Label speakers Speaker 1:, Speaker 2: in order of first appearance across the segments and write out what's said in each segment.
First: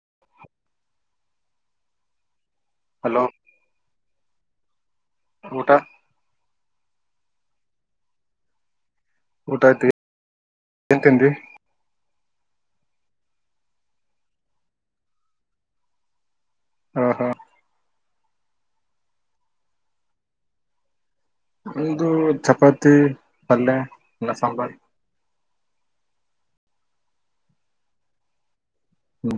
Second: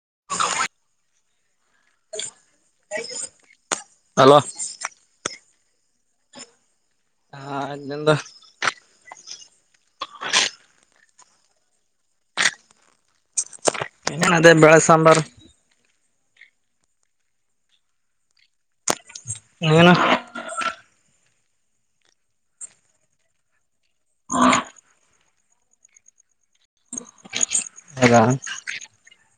Speaker 1: [unintelligible]
Speaker 2: Hello? [unintelligible]
Speaker 1: Hello? [unintelligible]
Speaker 2: ಊಟಾ? [unintelligible]
Speaker 1: ಆ ನಿಂದ [unintelligible]
Speaker 2: ಊಟ ಆತಾ ಏನ್ ತಂದಿ? [unintelligible]
Speaker 1: ಏನ್ ಅದೇ ಬೆಳೆ ಸಾಂಬಾರ? [unintelligible]
Speaker 2: ಹ ಹ [unintelligible]
Speaker 1: ನೀನ? [unintelligible]
Speaker 2: ಒಂದು ಚಪಾತಿ ಪಲ್ಲೆ ಅನ್ನ ಸಾಂಬಾರ. [unintelligible]
Speaker 1: ಹೌದಾ
Speaker 2: ಹು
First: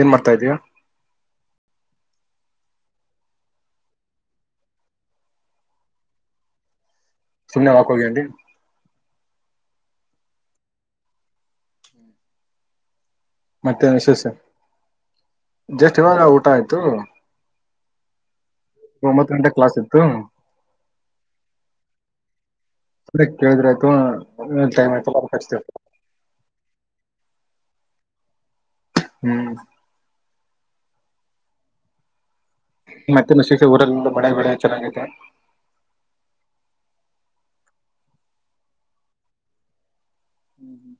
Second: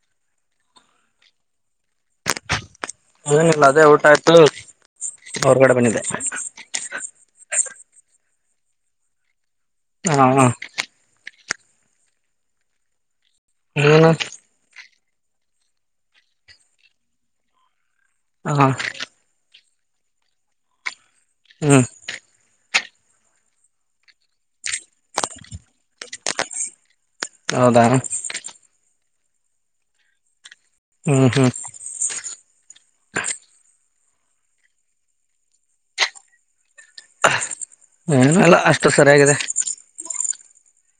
Speaker 2: ಏನ್ ಮಾಡ್ತಾ ಇದ್ದೀಯಾ? [unintelligible]
Speaker 1: ಏನಿಲ್ಲ ಅದೇ ಊಟ ಆಯ್ತು ಹೊರ್ಗಡೆ ಬಂದಿದ್ದೆ. [unintelligible]
Speaker 2: ಸುಮ್ನೆ ವಾಕ್ ಹೋಗಿದಿ. [unintelligible]
Speaker 1: ನಾವ್ [unintelligible]
Speaker 2: ಮತ್ತ ಏನ್
Speaker 1: ನೀನು
Speaker 2: ವಿಶೇಷ. [unintelligible] ಜಷ್ಟ್ ಇವಾಗ ಊಟ ಆಯ್ತು. [unintelligible]
Speaker 1: ಆ [unintelligible]
Speaker 2: ಒಂಬತ್ತು ಗಂಟೆ ಕ್ಲಾಸ್ ಇತ್ತು
Speaker 1: ಹ್ಮ್
Speaker 2: ಕೇಳಿದ್ರೆ ಆಯ್ತು ಟೈಮ್ ಆಯ್ತು ಬ ಕಷ್ಟ
Speaker 1: ಹೌದಾರ
Speaker 2: ಹ್ಮ್
Speaker 1: ಹ್ಮ್ ಹ್ಮ್
Speaker 2: ಮತ್ತೆ ಶಿಕ್ಷೆ ಊರಲ್ಲ ಮಳೆ ಬಳೆ ಚೆನ್ನಾಗೈಾಗಿದೆ
Speaker 1: ಹ್ಮಲ್ಲ ಅಷ್ಟು ಸರಿಯಾಗಿದೆ
Speaker 2: ಹ್ಮ್ ಹ್ಮ್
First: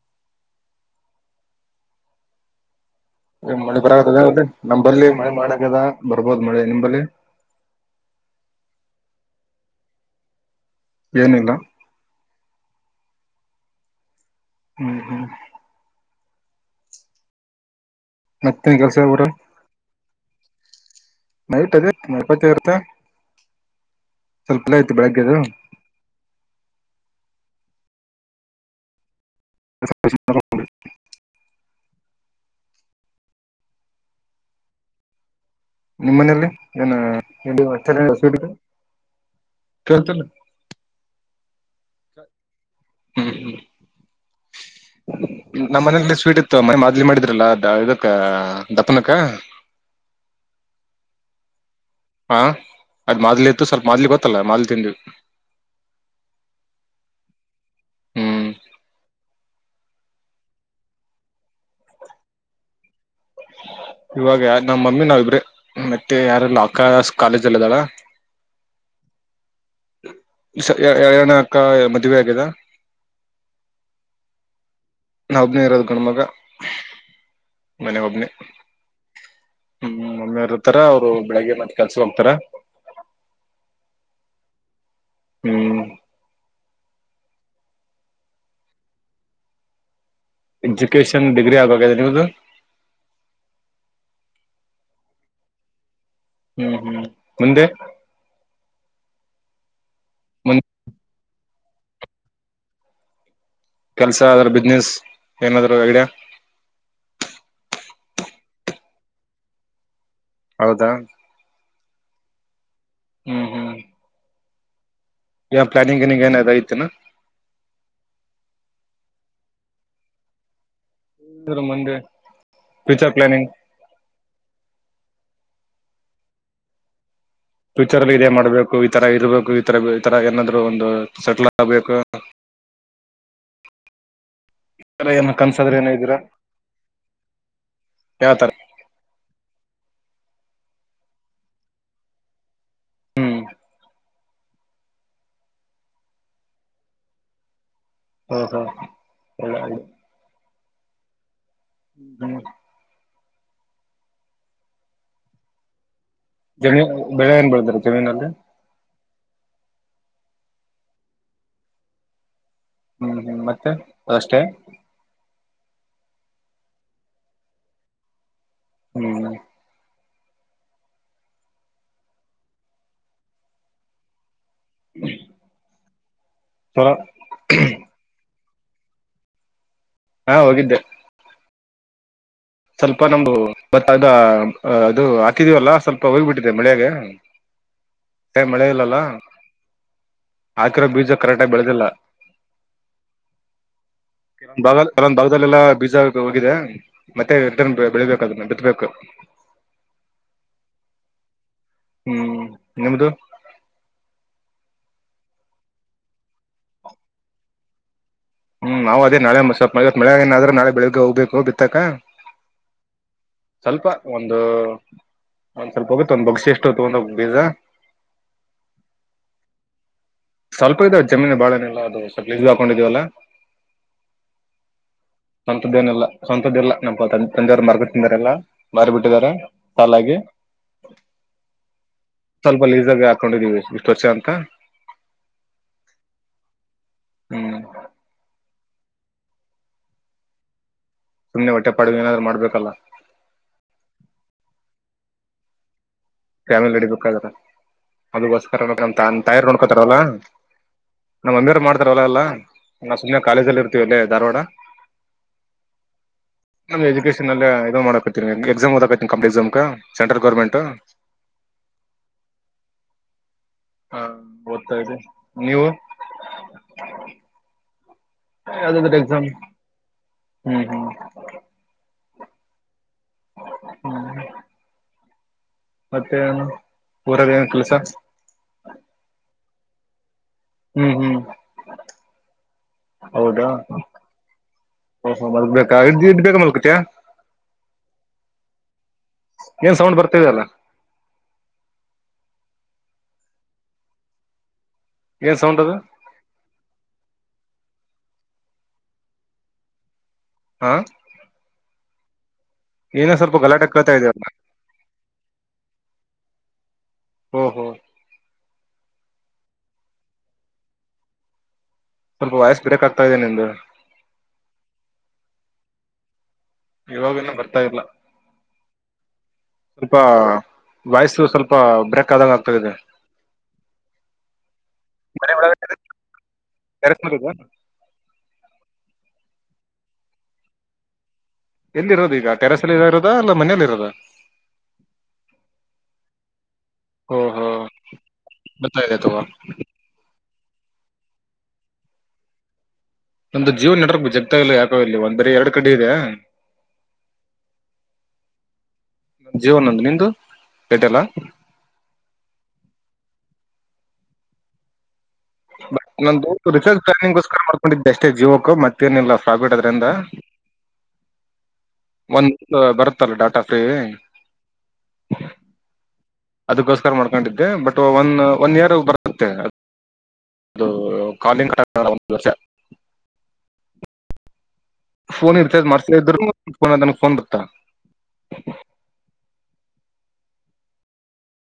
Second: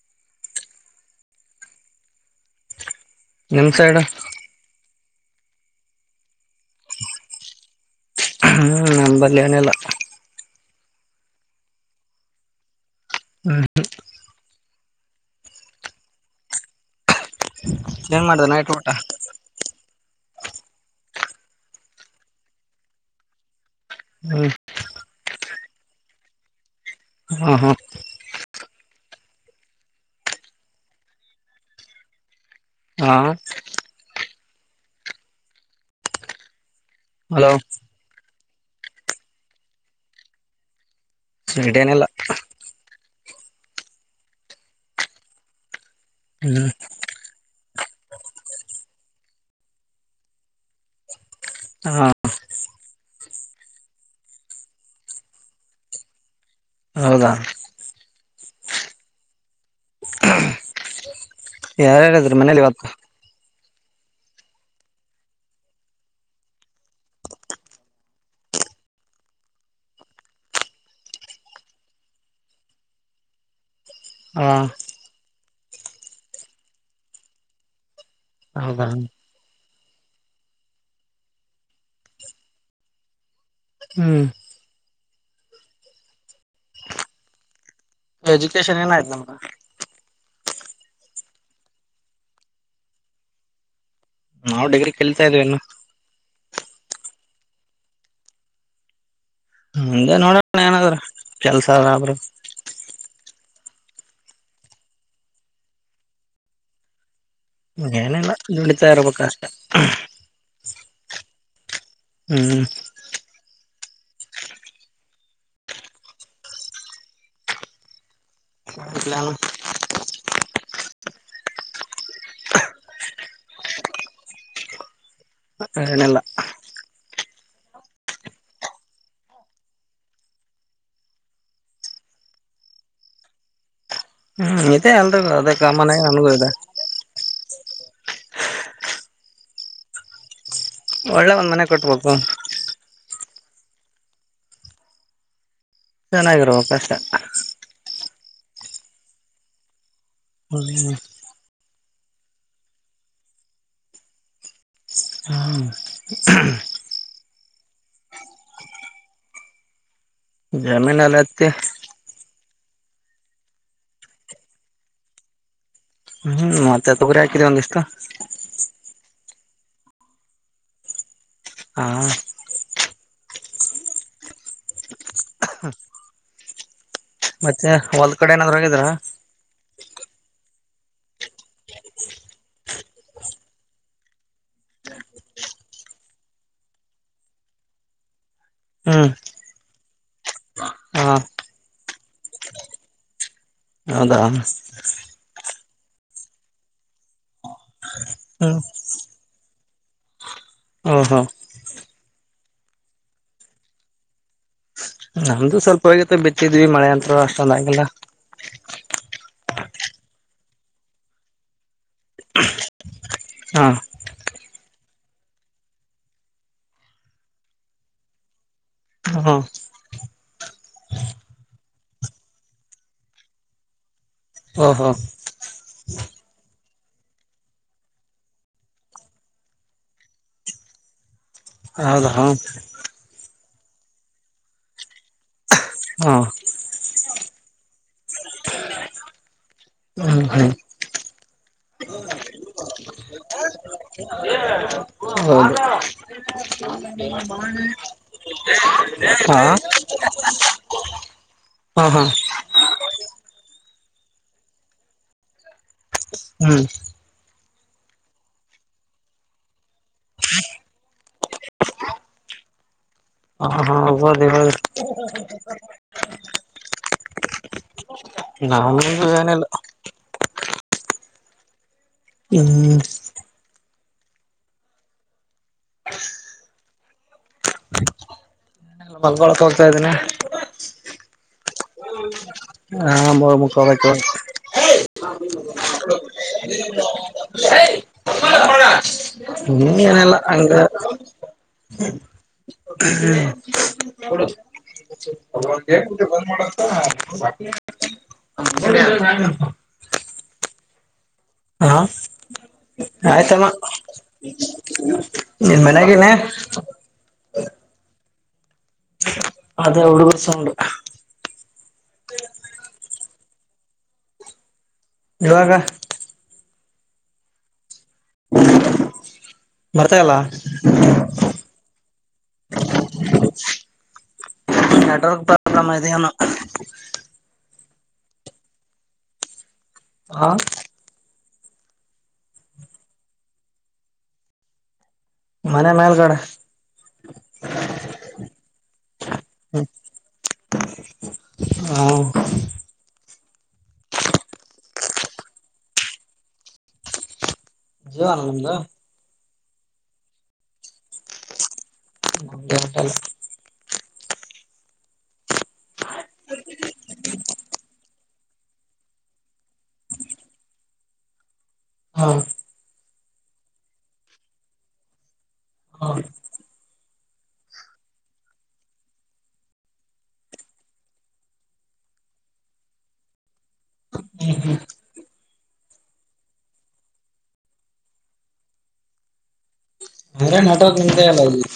Speaker 1: ನಿಮ್
Speaker 2: ಮಣಿಪರ
Speaker 1: ಸೈಡ್
Speaker 2: ಆಗ್ತದೆ ನಂಬರ್ಲಿ ಮಳೆ ಮಾಡಕದ ಬರ್ಬೋದು ಮಳೆ ನಿಂಬಲ್ಲಿ
Speaker 1: ನಂಬಲ್ಯಾಣ ಎಲ್ಲ
Speaker 2: ಏನಿಲ್ಲ
Speaker 1: ಹ್ಮ್
Speaker 2: ಹ್ಮ್ ಹ್ಮ್
Speaker 1: ಏನ್ ಮಾಡ್ದ ನೈಟ್
Speaker 2: ಮತ್ತನ
Speaker 1: ಊಟ
Speaker 2: ಕೆಲ್ಸ ಪೂರ ನೈಟ್ ಅದೇ ನಪತಿ ಇರುತ್ತ
Speaker 1: ಹ್ಮ್
Speaker 2: ಸ್ವಲ್ಪಲ್ಲ ಐತಿ ಬೆಳಗ್ಗೆದು
Speaker 1: ಹಾ ಹಾ ಹಾ
Speaker 2: ನಿಮ್ಮ್ ಮನಲಿ ಏನ
Speaker 1: ಹಲೋ
Speaker 2: ಕತಲ್ಲ
Speaker 1: ಸ್ಡೇನೆಲ್ಲ
Speaker 2: ಹ್ಮ್ ಹ್ಮ್ ನಮ್ಮ ಮನೇಲಿ ಸ್ವೀಟ್ ಇತ್ತು
Speaker 1: ಹ್ಮ್
Speaker 2: ಮನೆ ಮದ್ಲಿ ಮಾಡ ಲ್ಲ ಇದಕ್ಕ ದಪ್ಪನಕ್ಕ
Speaker 1: ಹ
Speaker 2: ಹಾ ಅದ್ ಮಾದ್ಲಿ ಇತ್ತು ಸ್ವಲ್ಪ ಮಾದ್ಲಿ ಗೊತ್ತಲ್ಲ ಮಾದ್ಲಿ ತಿಂಡಿ
Speaker 1: ಹೌದಾ
Speaker 2: ಹ್ಮ್
Speaker 1: ಯಾರ್ಯಾರ್ ಇದ್ರ್ ಮನೇಲಿ ಇವತ್ತು
Speaker 2: ಇವಾಗ ಯ ನಮ್ಮ ಮಮ್ಮಿ ನಾವಿಬ್ರೆ ಮತ್ತೆ ಯಾರಲ್ಲ ಅಕ ಕಾಲೇಜ್ ಅಲ್ಲ ಅದಳ. ಎರಡನೇ ಅಕ್ಕ ಮದುವೆ ಆಗದ
Speaker 1: ಹ
Speaker 2: ನಾ ಒಬ್ನೇ ಇರುವ ಮಗ ಮನೆ ಒಬ್ನಿ
Speaker 1: ಹೌದಾ
Speaker 2: ಹ್ಮ್ ಮಮ್ಮೆರ್ತಾರ ಅವ್ರು ಬೆಳಿಗ್ಗೆ ಮತ್ತೆ ಕೆಲ್ಸ ಹೋಗ್ತಾರ
Speaker 1: ಹ್ಮ್
Speaker 2: ಹ್ಮ್
Speaker 1: ವೆಜುಕೇಶನ್ ಏನಯ್ತು ನಮ್ರ
Speaker 2: ಎಜುಕೇಶನ್ ಡಿಗ್ರಿ ಆಗಾಗಿದೆ ನೀವುದು.
Speaker 1: ನಾವು ಡಗ್ರ ಕೇಲ್ತಾ ಇದವವಿನು.
Speaker 2: ಹ್ಮ್- ಹ್ಮ್ -ಮುಂದೆ.
Speaker 1: ಹಂಗೆ ನೋಡೋಣ
Speaker 2: ಮುಂದೆ
Speaker 1: ಏನಾದ್ರ ಕೆಲ್ಸಬ್ರು.
Speaker 2: ಕೆಲ್ಸ ಅದ್ರ ಬಿಸ್ನೆಸ್ ಏನಾದ್ ಎಗಡ.
Speaker 1: ಹಗೇನಿಲ್ಲ ನದುಡಿತಾ ಇರ್ಬೇಕಷ್ಟ.
Speaker 2: ಹೌದಾ.
Speaker 1: ಹ್ಮ್.
Speaker 2: ಹ್ಮ್ ಹ್ಮ್. ಯ ಪ್ಲಾನಿಂಗ್ ಏನಿಂಗ ಏನಾದ್ರು ಆಯ್ತೇನೋ
Speaker 1: ಇಲ್ಲ.
Speaker 2: ಇರ ಮಂದು ಫ್ಯೂಚರ್ ಪ್ಲಾನಿಂಗ್.
Speaker 1: ಇಲ್ಲ.
Speaker 2: ಫ್ಯೂಚರ್ಲ್ಲಿ ಇದೇ ಮಾಡ್ಬೇಕು ಈಥರ ಇರಬೇಕು ಈತರ ಈ ತರ ಏನಾದ್ರು ಒಂದು ಸೆಟ್ಲ್ ಆಗ್ಬೇಕು.
Speaker 1: ಹ್ಮ್ -ಇದೇ
Speaker 2: ಆತರ
Speaker 1: ಅಲ್ರಿ ಅದೇ ಕಾಮನ ಅನಗೂ ಇದೆ.
Speaker 2: ಯಾವತರ.
Speaker 1: ಒಳ್ಳೆ ಒಂದ್ ಮನೆ ಕೊಟ್ಬೇಕು.
Speaker 2: ಹ್ಮ್
Speaker 1: ಚೆನ್ನಾಗಿರ್ಬೇಕಷ್ಟೆ.
Speaker 2: ಹ್ಮ- ಹ್ಮ -ಎಲ್ಲ- ಅ.
Speaker 1: ಹ್ಮ್
Speaker 2: -ಹ್ಮ. -
Speaker 1: ಹ್ಮ-
Speaker 2: ಜಮೀನ್ ಬೆಳೆ ಏನ್ ಬೆಳಾದ್ರಿ ಜಮೀನಲ್ಲಿ.
Speaker 1: ಜಮೀನಲ್ಲ ಹತ್ತಿ.
Speaker 2: ಹ್ಮ್ -ಹ್ಮ್- ಮತ್ತೆ- ಅ -ಅಷ್ಟೇ.
Speaker 1: ಹ್ಮ್- ಮತ್ತೆ ತೊಗರಿ ಹಾಕಿದ ಒಂದಿಷ್ಟು.
Speaker 2: ಹ್ಮ್. -
Speaker 1: ಹಾ.
Speaker 2: ಹ್ಮ.
Speaker 1: ಮತ್ತೆ ಹೊಲ್ ಕಡೆ ಏನಾದ್ರೂ ಹೋಗಿದ್ರಾ.
Speaker 2: ಹಾ- ಹೋಗಿದ್ದೆ. ಸ್ವಲ್ಪ ನಮು ಮತ್ತ ಅದ ಅದು ಹಾಕಿದೀವಲ್ಲ ಸ್ವಲ್ಪ ಹೋಗ್ಬಿಟ್ಟಿದೆ ಮಳೆಯಾಗ. ಏ-ಮಳೆ ಇಲ್ಲಲ್ಲ.
Speaker 1: ಹ್ಮ್
Speaker 2: ಹಾಕಿರೋ
Speaker 1: ಹಾ
Speaker 2: ಬೀಜ ಕರೆಕ್ಟಗಿ ಬೆಳೆದಿಲ್ಲ.
Speaker 1: ಹೌದಾ.
Speaker 2: ಅಲ್ಲೊಂದ್ ಭಾಗಲ್ಲೆಲ್ಲಾ ಬೀಜ ಹೋಗಿದೆ ಮತ್ತೆನ್ ಬೆಳಬೇಕು ಅದನ್ನ
Speaker 1: ಹ್ಮ್
Speaker 2: ಬಿತ್ಬೇಕು
Speaker 1: ಹಾ- ಹಾ
Speaker 2: ಹ್ಮ್ -ನಿಮ್ಮದು.
Speaker 1: ನಮ್ದು ಸ್ವಲ್ಪ ಹೋಗತ್ತ ಬಿತ್ತಿದ್ವಿ ಮಳೆ ಅತ್ರ ಅಷ್ಟೊಂದ ಆಗಲ್ಲ.
Speaker 2: ಹ್ಮ್ -ನಾವವು ಅದೇ ನಾಳೆವ -ಮ -ಮಳ ಏನಾದ್ರೂ ನಾಳೆ ಬೆಳಿಗ್ಗೆ ಹೋಗ್ಬೇಕು ಬಿತ್ತಕ್ಕ.
Speaker 1: ಹಾ
Speaker 2: ಸ್ವಲ್ಪ- ಒ ಒಂದು ಒಂದ್ ಸ್ವಲ್ಪ ಹೋಗುತ್ತ ಒಂದ್ ಬಗ್ಸಿ ಎಷ್ಟು ತಗೊಂಡೋಗ ಬೀಜ.
Speaker 1: ಹ-
Speaker 2: ಸ್ವಲ್ಪ ಇದೆ ಜಮೀನು ಬಾಳ ಏನಿಲ್ಲ ಅದು ಸ್ವಲ್ಪ ಇಜ ಹಾಕೊಂಡಿದೀವಲ್ಲ.
Speaker 1: ಓಹೋ
Speaker 2: ಅಂತದ್ದೇನೆಲ್ಲ. ಸ್ವಂತದ ಇಲ್ಲಾ ನಮ್ಮ ತಂದೆಯವ್ರು ಮಾರ್ಕಟ್ಟ ತಿಂದರೆ ಎಲ್ಲ ಮಾರಿ ಬಿಟ್ಟಿದಿದ್ದಾರೆ ಸಾಲಾಗಿ.
Speaker 1: ಹೌದಾ ಹಾ
Speaker 2: ಸ್ವಲ್ಪ ಲೀಸಗ ಹಾಕೊಂಡಿದೀವಿ ಇಷ್ಟು ವರ್ಷ ಅಂತ.
Speaker 1: ಹಾ
Speaker 2: ಹ್ಮ್
Speaker 1: ಹ ಹಾ
Speaker 2: ಸುಮ್ನೆ ಹೊಟ್ಟೆ ಪಾಡುವ ಏನಾದ್ರು ಮಾಡ್ಬೇಕಲ್ಲ
Speaker 1: ಹೌದು
Speaker 2: ಕ್ಯಾಮಿಲ್ ರಡಿ ಬೇಕಾದ್ರ ಅದಕ್ಕೋಸ್ಕರ ನ
Speaker 1: ಹಾ
Speaker 2: ತಯಾರ ನೋಡ್ಕೋತಾರಲ್ಲ ನಮ್ಮ ಮಮ್ಮಿಾರ
Speaker 1: ಹಾ ಹಾ
Speaker 2: ಮಾಡ್ತಾರವಲ್ಲ ಎಲ್ಲ. ನಾ- ಸುಮ್ಮನೆ ಕಾಲೇಜಲ್ಲಿ ಇರ್ತೀವಿ ಎಲ್ಲ ಧಾರವಾಡ.
Speaker 1: ಹ್ಮ್-
Speaker 2: ಮಾಡಕ ಎಕ್ಸಾಮ್ ಓದಕತ ಕಂಪ್ಲಟ್ ಎಕ್ಸಾಮ್ ಸಂಟ್ರಲ್ ಗೌರ್ಮೆಂಟ್.
Speaker 1: ಹ
Speaker 2: ಹಾ
Speaker 1: ಹೌದು ಹೌದು
Speaker 2: -ಓದ್ತಾ ಇದೆ ನೀವು
Speaker 1: ನಂದ
Speaker 2: ಯಾವ್ದಾದ್ರು ಎಕ್ಸಾಮ್
Speaker 1: ಸಗನಲ್ಲ.
Speaker 2: ಹ್ಮ್ -ಹ್ಮ್
Speaker 1: ಹ್ಮ್-
Speaker 2: ಹ್ಮ್ ಮತ್ತೆ ಊರದ ಏನ್ ಕೆಲ್ಸ.
Speaker 1: ಮಲ್ಗೊಳಕ್ ಹೋಗ್ತಾ ಇದ್ದೀನ.
Speaker 2: ಹ್ಮ್ ಹ್ಮ್
Speaker 1: ಹಾ ಮ
Speaker 2: ಹೌದಾ
Speaker 1: ಮುಖದಕ್ಕೆ
Speaker 2: ಓಹೋ ಮಲ್ಕ್ಬೇಕಾ ಇ್ದ ಇಡ್ ಬೇಕ ಮಲ್ಕತಯ
Speaker 1: ಇನ್ನ
Speaker 2: ಸೌಂಡ್
Speaker 1: ನಲ್ಲ
Speaker 2: ಬರ್ತಾ ಇದೆಯಲ್ಲ
Speaker 1: ಅಂಗ ಹ್ಮ್
Speaker 2: ಏನ್ ಸೌಂಡ್ ಅದು
Speaker 1: ಒಂದ್
Speaker 2: ಹಾ ಏನೋ ಸ್ವಲ್ಪ
Speaker 1: ಆಯ್ತಮ್ಮ
Speaker 2: ಗಲಾಟೆ ಕೇಳ್ತಾ ಇದೆಯಲ್ಲ
Speaker 1: ನಿನ್ ಮನ್ಗಿನೇ
Speaker 2: ಹ್ಮ್ ಹ್ಮ್
Speaker 1: ಅದ ಎಡು ಕುಸ ಉಂಡ
Speaker 2: ಸ್ವಲ್ಪ ವಯಸ್ಸು ಬಿಡಕ್ ಆ್ತದೆ ನಿಮ್ದ
Speaker 1: ಇವಾಗ
Speaker 2: ಇರಾಗನ ಬರ್ತಾ ಇಲ್ಲ ಸ್ವಲ್ಪ
Speaker 1: ಬರ್ತಾ ಇಲ್ಲ
Speaker 2: ವಯಸ್ಸು ಸ್ವಲ್ಪ ಬ್ರಕ್ ಕದ ಆಗ್ತ ಇದೆ
Speaker 1: ನೆಟ್ವರ್ಕ್
Speaker 2: ಮನ ಒಳ
Speaker 1: ಪ್ರಾಬ್ಲಮ್ ಇದೆಯೇನೋ
Speaker 2: ಕೆರೆಸ್ ಮಾಡದು
Speaker 1: ಹಾ
Speaker 2: ಎಲ್ಲಿ ಇರೋದು ಈಗ ಟೆರಸ್ ಅಲ್ಲಿ ಇರೋದಾ ಇಲ್ಲ ಮನೇಯಲ್ಲಿ ಇರೋದ
Speaker 1: ಮನೆ ಮೇಲ್ಗಡೆ
Speaker 2: ಓ ಹೋ ಬತಿದೆತ
Speaker 1: ಹ
Speaker 2: ನಮ್ದ ಜೀವನ ನಡರ ಜಗ್ತ ಇಲ್ಲ ಯಾಕ ಇಲ್ಲಿ ಒಂದರಿ ಎರಡ್ ಕಡೆ ಇದೆ
Speaker 1: ಜವ ಆನಂದ
Speaker 2: ನ ಜೀವನೊಂದು ನಿಂದುಟಲ್ಲ
Speaker 1: ಟಲ್ಲ
Speaker 2: ಬ ನ ರಿಸರ್ಚ್ ಪ್ಲಾನಿಂಗ್ಗೋಸ್ಕರ ಮಾಡ್ಕೊಂಡಿದ್ದೆ ಅಷ್ಟೇ ಜೀವೋಕ್ ಮತ್ತೇನಿಲ್ಲ ಪ್ರಾಫಿಟ್ ಅದ್ರಿಂದ
Speaker 1: ಹ
Speaker 2: ಒಂದ ಬರ್ ತಲ್ಲ ಟ ಸ
Speaker 1: ಹ
Speaker 2: ಅದಕ್ಕೋಸ್ಕರ ಮಾಡ್ಕೊಂಡಿದ್ದೆ ಬಟ್ ಒನ್ ಒನ್ ಇಯರ್ ಬರುತ್ತೆ ಅದು ಕಾಲನ್ ಕಟ್ಟ ಒಂದು ದಷ ಫೋನ್ ಇರ್ತ ಮಾಡಾರ್ಸ ಇದ್ರುನ ಫೋನ್ ಬರ್ತ್ತ
Speaker 1: ಅಂದ್ರೆ ನಟೋ ನಿಂತ ಅಲ್ಲ ಇಲ್ಲಿ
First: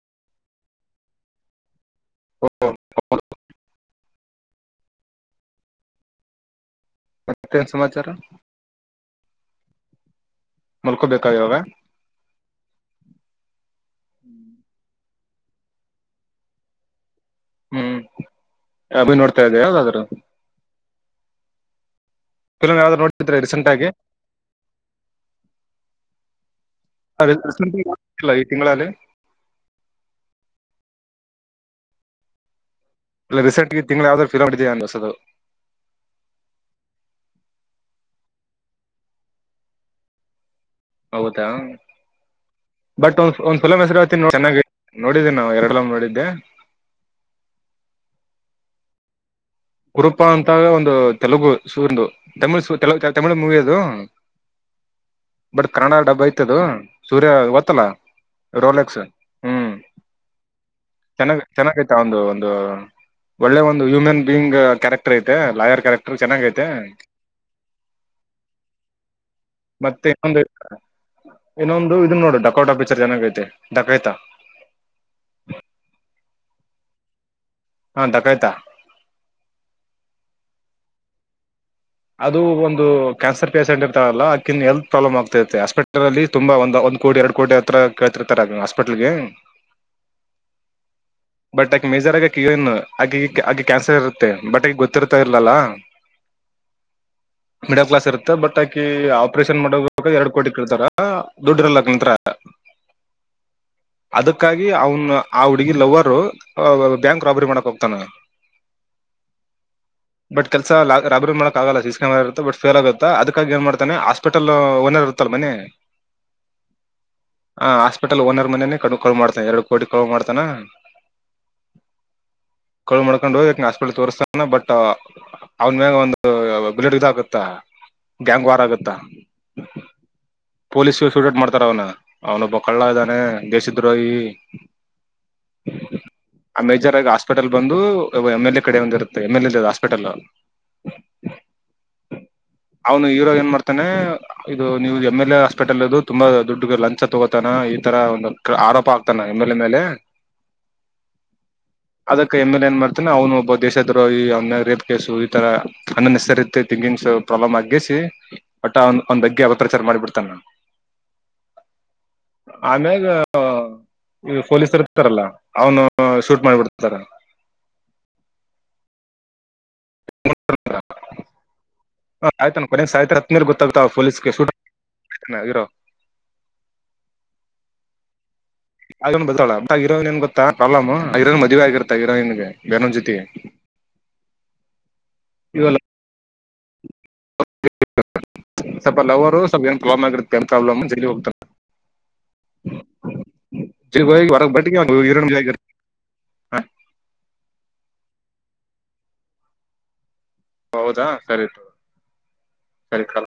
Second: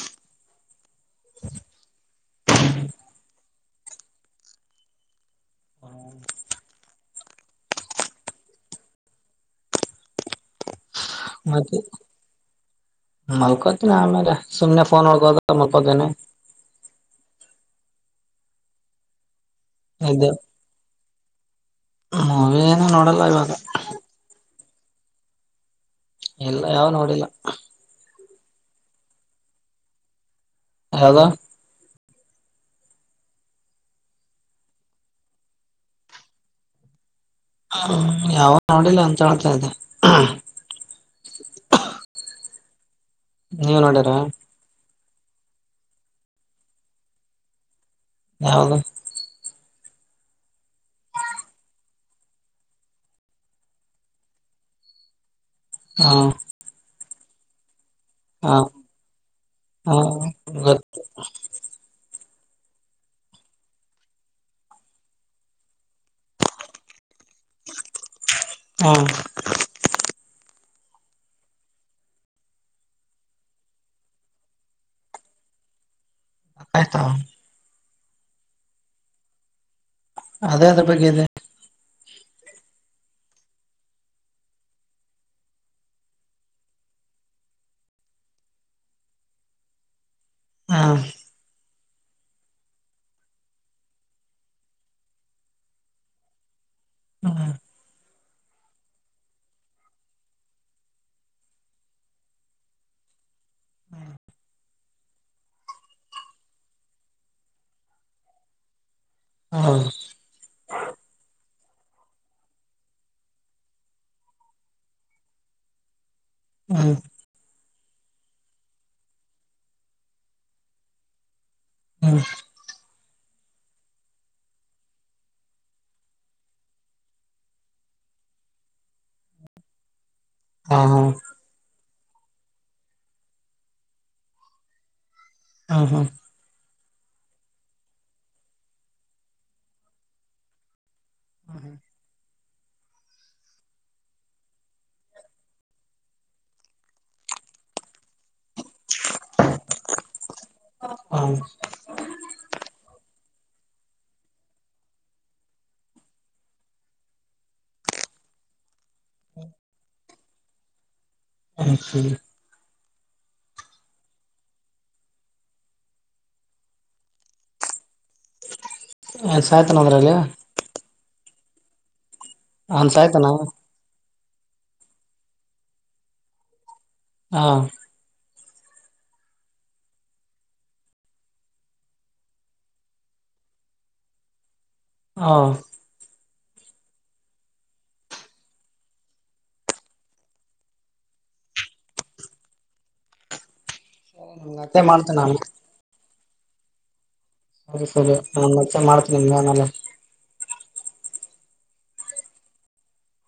Speaker 2: ಹ ಮತ್ತನ್ ಸಮಾಚಾರ ಮಲ್ಕೋಬೇಕಾ ಇವಾಗ
Speaker 1: ಮತ್ತ ಮಲ್ಕತ್ತನ ಸುಮ್ಮನೆಫೋನ್ ಮಪ್ಪದನೆ
Speaker 2: ಹ್ಮ್ ಅಭಿ ನೋಡ್ತಾ ಇದೆಯಾ ಯಾವ್ದಾದ್ರೂ
Speaker 1: ಇದ್ದೆ ಮೂವಿ
Speaker 2: ಫಿಲ್ಮ್
Speaker 1: ಏನು
Speaker 2: ಯಾವ್ದ್ ಆದ್ರು
Speaker 1: ನೋಡಲ್ಲ
Speaker 2: ನೋಡ್ತಿದ್ರಿ
Speaker 1: ಇವಾಗ
Speaker 2: ರೀಸೆಂಟ್ ಆಗಿ
Speaker 1: ಎಲ್ಲ ಯಾವ ನೋಡಿಲ್ಲ
Speaker 2: ಇಲ್ಲಾ ಈ ತಿಂಗಳಲ್ಲಿ
Speaker 1: ಹದಾ
Speaker 2: ಇಲ್ಲ ರೀಸೆಂಟ್ಗೆ ತಿಂಳ ಯಾವ್ದಾದ್ರು ಫೀಲ್ ಮಾಡಿದ ಅನ್ಸದು
Speaker 1: ಹ್ಮ ಯಾವ ನೋಡಿಿಲ್ಲ ಅಂತ ಹೇಳ್ತಾ ಇದೆ
Speaker 2: ಹೌದಾ ಬಟ್ ಒಂದ ಒಂದ್ ಸ್ಲ
Speaker 1: ನೀವ್
Speaker 2: ಮಸರು
Speaker 1: ನೋಡ್ಯಾರ
Speaker 2: ಆತ ನೋ ಚೆನ್ನಾಗಿ ನೋಡಿದ್ದೆ ನಾವು ಎರಡ ನೋಡಿದ್ದೆ
Speaker 1: ಹೌದು
Speaker 2: ಕುರುೂಪ ಅಂತಾಗ ಒಂದು ತೆಲುಗು ಶೂರ್ಂದು ತಮಿಳ್ ತೆ ತಮಿಳ್ ಮೂವಿ ಅದು ಬಟ್ ಕಡ
Speaker 1: ಹ
Speaker 2: ಡಬ್ಬ ಐ್ತದು ಸೂರ್ಯ ಗತ್ತಲ್ಲ
Speaker 1: ಹಾ ಹಾ
Speaker 2: ಚೆನ್ನಾಗ್ ಚೆನ್ನಾಗೈತ ಒಂದು ಒಂದು ಒಳ್ಳೆ ಒಂದು ಹ್ಯೂಮನ್ ಬೀಯಿಂಗ್ ಕ್ಯಾರೆಕ್ಟರ್ ಐತೆ ಲಾಯರ್ ಕ್ಯಾರೆಕ್ಟರ್ ಚೆನ್ನಾಗ ಐತೆ
Speaker 1: ಹ
Speaker 2: ಮತ್ತೆ ಇನೊಂದು ಇನ್ನೊಂದು ಇದನ್ ನೋಡು ಡಕೌಟ ಪಿಕ್ಚರ್ ಚೆನ್ನಾಗ ಐತೆ ಡಕೆತಾ
Speaker 1: ಆಯ್ತಾ
Speaker 2: ಹ ಡಾಕೆತ
Speaker 1: ಅದೇ ಎದುರ್ಬಗ್ಗೆ ಇದೆ
Speaker 2: ಅದು ಒಂದು ಕ್ಯಾನ್ಸರ್ ಪೇಷೆಂಟ್ ಇರ್ತಾರಲ್ಲ ಆಕಿನ್ ಹೆಲ್ತ್ ಪ್ರಾಬ್ಲಮ್ ಆಗ್ತತೆ ಹಾಸ್ಪಿಟಲ್ ಅಲ್ಲಿ ತುಂಬಾ ಒಂದು ಒಂದ್ ಕೋಟಿ ಎರಡು ಕೋಟಿ ಹತ್ರರ ಕೇಳ್ತಿರ್ತಾರೆ ಹಾಸ್ಪಿಟ್ಲ್ಗೆ
Speaker 1: ಹಾ
Speaker 2: ಬಟ್ ಆಕಿ ಮೇಜರ್ ಆಗಿ ಏನು ಆಕಿ ಅಕಿಗೆ ಕ್ಯಾನ್ಸರ್ ಇರುತ್ತೆ ಬಟ್ ಈಗ ಗೊತ್ತಿರ್ತಾ ಇರ್ಲಲ್ಲಾ [unintelligible]
Speaker 1: ಹಾ
Speaker 2: ಮಿಡಲ್ ಕ್ಲಾಸ್ ಇರುತ್ತೆ ಬಟ್ ಆಕಿ ಆಪರೇಷನ್ ಮಾಡಬೇಕ ಎರಡ್ ಕೋಟಿ ಕೇಳ್ತಾರಾ ದುಡ್ ಇರಲ ಅಕಿನ ಹತ್ರ [unintelligible] ಅದಕ್ಕಾಗಿ ಅವನ್ ಆ ಹುಡ್ಗಿ ಲವರು ಬ್ಯಾಂಕ್ ರಾಬರಿ ಮಾಡಕ್ ಹೋಗ್ತಾನ
Speaker 1: ಹ ಹ್ಮ್
Speaker 2: ಬಟ್ ಕೆಲ್ಸಾ ರಾಬರಿ ಮಾಡ ಆಗಲ್ಲ ಸಿ ಸಿ ಕ್ಯಾಮೆರಾ ಇರುತೆ ಬಟ್ ಫೇಲ್ ಆಗುತ್ತೆ ಅದಕ್ಕಾಗಿ ಏನ್ ಮಾಡ್ತಾನೆ ಹಾಸ್ಪಿಟಲ್ ಓನರ್ ಇರತಲ ಮನೆ [unintelligible] ಹ ಹಾಸ್ಪಿಟಲ್ ಓನರ್ ಮನೇನೆೇ ಕಳ ಮಾಡ್ತಾನ ಎರಡು ಕೋಟಿ ಕಳು ಮಾಡ್ತಾನೆ [unintelligible]
Speaker 1: ಹ್ಮ್
Speaker 2: ಕಳ್ ಮಾಡ್ಕೊಂಡ್ ಹೋಗಿ ಅಕಿನ ಹಾಸ್ಪಿಟಲ್ ತೋರ್ಸ್ತಾನ ಬಟ್ ಅವನ್ ಮ್ಯಾಗ ಒಂದ ಬುಲೆಟ್ ಇದ ಆಗತ್ತಾ ಗ್ಯಾಂಗ್ ವಾರ್ ಆಗತ್ತಾ
Speaker 1: ಹಾ
Speaker 2: ಪೊಲೀಸ್
Speaker 1: ಹಾ
Speaker 2: ಶೂಟ್ ಮಾಡ್ತಾರ ಅವನ ಅವನೊಬ್ಬ ಕಳ್ಳ ಇದ್ದಾನೆ ದೇಶದ್ರೋಹಿ
Speaker 1: ಹಾ ಹಾ
Speaker 2: ಮೇಜರಾಗಿ ಹಾಸ್ಪಿಟಲ್ ಬಂದು ಎಮ್ ಎಲ್ ಎ ಕಡೆ ಒಂದಿರುತ್ತೆ ಎಂ ಎಲ್ ಎ ಹಾಸ್ಪಿಟಲ್
Speaker 1: ಹ್ಮ ಹಾ
Speaker 2: ಹ [unintelligible] ಅವನು ಹೀರೋ ಏನ್ ಮಾಡ್ತಾನೆ ಇದು ನೀವು ಎಮಂ ಎಲ್ ಎ ಹಾಸ್ಪೆಟಲ್ ಇದು ತುಂಬಾ ದುಡ್ಡು ಲಂಚ ತಗೋತಾನ ಈ ತರ ಒಂದು ಆರೋಪ ಹಾಕ್ತಾನೆ ಎಂ ಎಲ್ ಏ ಮೇಲೆ
Speaker 1: [unintelligible]
Speaker 2: ಅದಕ್ಕೆ ಎಮ್ ಎಲ್ ಏನ್ ಮಾಡ್ತಾನೆ ಅವನು ಒಬ್ಬ ದೇಶದ್ರೋಹಿ ಅವನ ಮ್ಯಾಗ ರೇಪ್ ಕೇಸು ಈ ತರ ಅನ್ನೆಸಸಸರಿ ಥಿಂಕಿಂಗ್ಸ್ ಪ್ರಾಬ್ಲಮ್ ಆಗಿಸಿ ಒಟ್ಟ ಅವ್ನ್ ಅವ್ನಬಗ್ಗೆ ಅಪ್ರಚಾರ ಮಾಡಿಬಿಡ್ತನ [unintelligible]
Speaker 1: ಹಾ ಸರಿ
Speaker 2: ಆಮೆಗ ಈ ಪೊಲೀಸರು ಇರ್ತಾರಲ್ಲ ಅವನು ಶೂಟ್ ಮಾಡಿಬಿಡ್ತತಾರ. [inaudible]
Speaker 1: ಏನ್ ಸಾಯ್ತನ ಅದ್ರಲ್ಲಿ?
Speaker 2: ಹ ಸಾಯ್ತನ್ ಕೊನೆ
Speaker 1: ಅವನ್
Speaker 2: ಸಾಯ್ತಾನ್
Speaker 1: ಸಾಯ್ತಾನ
Speaker 2: ಕ್ಲಿಯರ್ ಗೊತ್ತಾಗತಾವ ಪೋಲೀಸ್ [unintelligible]
Speaker 1: ಹಾ
Speaker 2: ಹಂತ ಹೀರೋಯಿನ್ ಏನ್ ಗೊತಾ ಪ್ರಾಬ್ಲೆಮ್ ಹೀರೋಯಿನ್ ಮದುವೆ ಆಗಿರುತೆ ಹೀರೋಯಿನ್ಗೆ ಬೇರನ್ ಜೊತಿ [inaudible]
Speaker 1: ಹಾ
Speaker 2: [unintelligible] ಸ್ವಲ್ಪ ಲವರು ಸ್ವಲ್ಪ ಏನ್ ಪ್ರಾಬ್ಲಮ್ ಆಗಿರುತ್ತೆ ಏನ್ ಪ್ರಾಬ್ಲ್ಮೂ ಜೈಲಿಗೆ ಹೋಗಿರ್ತಾನೆ
Speaker 1: ಮತ್ತೆ ಮಾಡ್ತೇನ
Speaker 2: [unintelligible] [unintelligible]
Speaker 1: ಸರಿ ಸರಿ ನಾನ ಮತ್ತೆ ಮಾಡ್ತೀನಿ ನೀನ್ ಆಮೇಲೆ
Speaker 2: ಹೌದಾ ಸರಿ ಸರಿ ಕ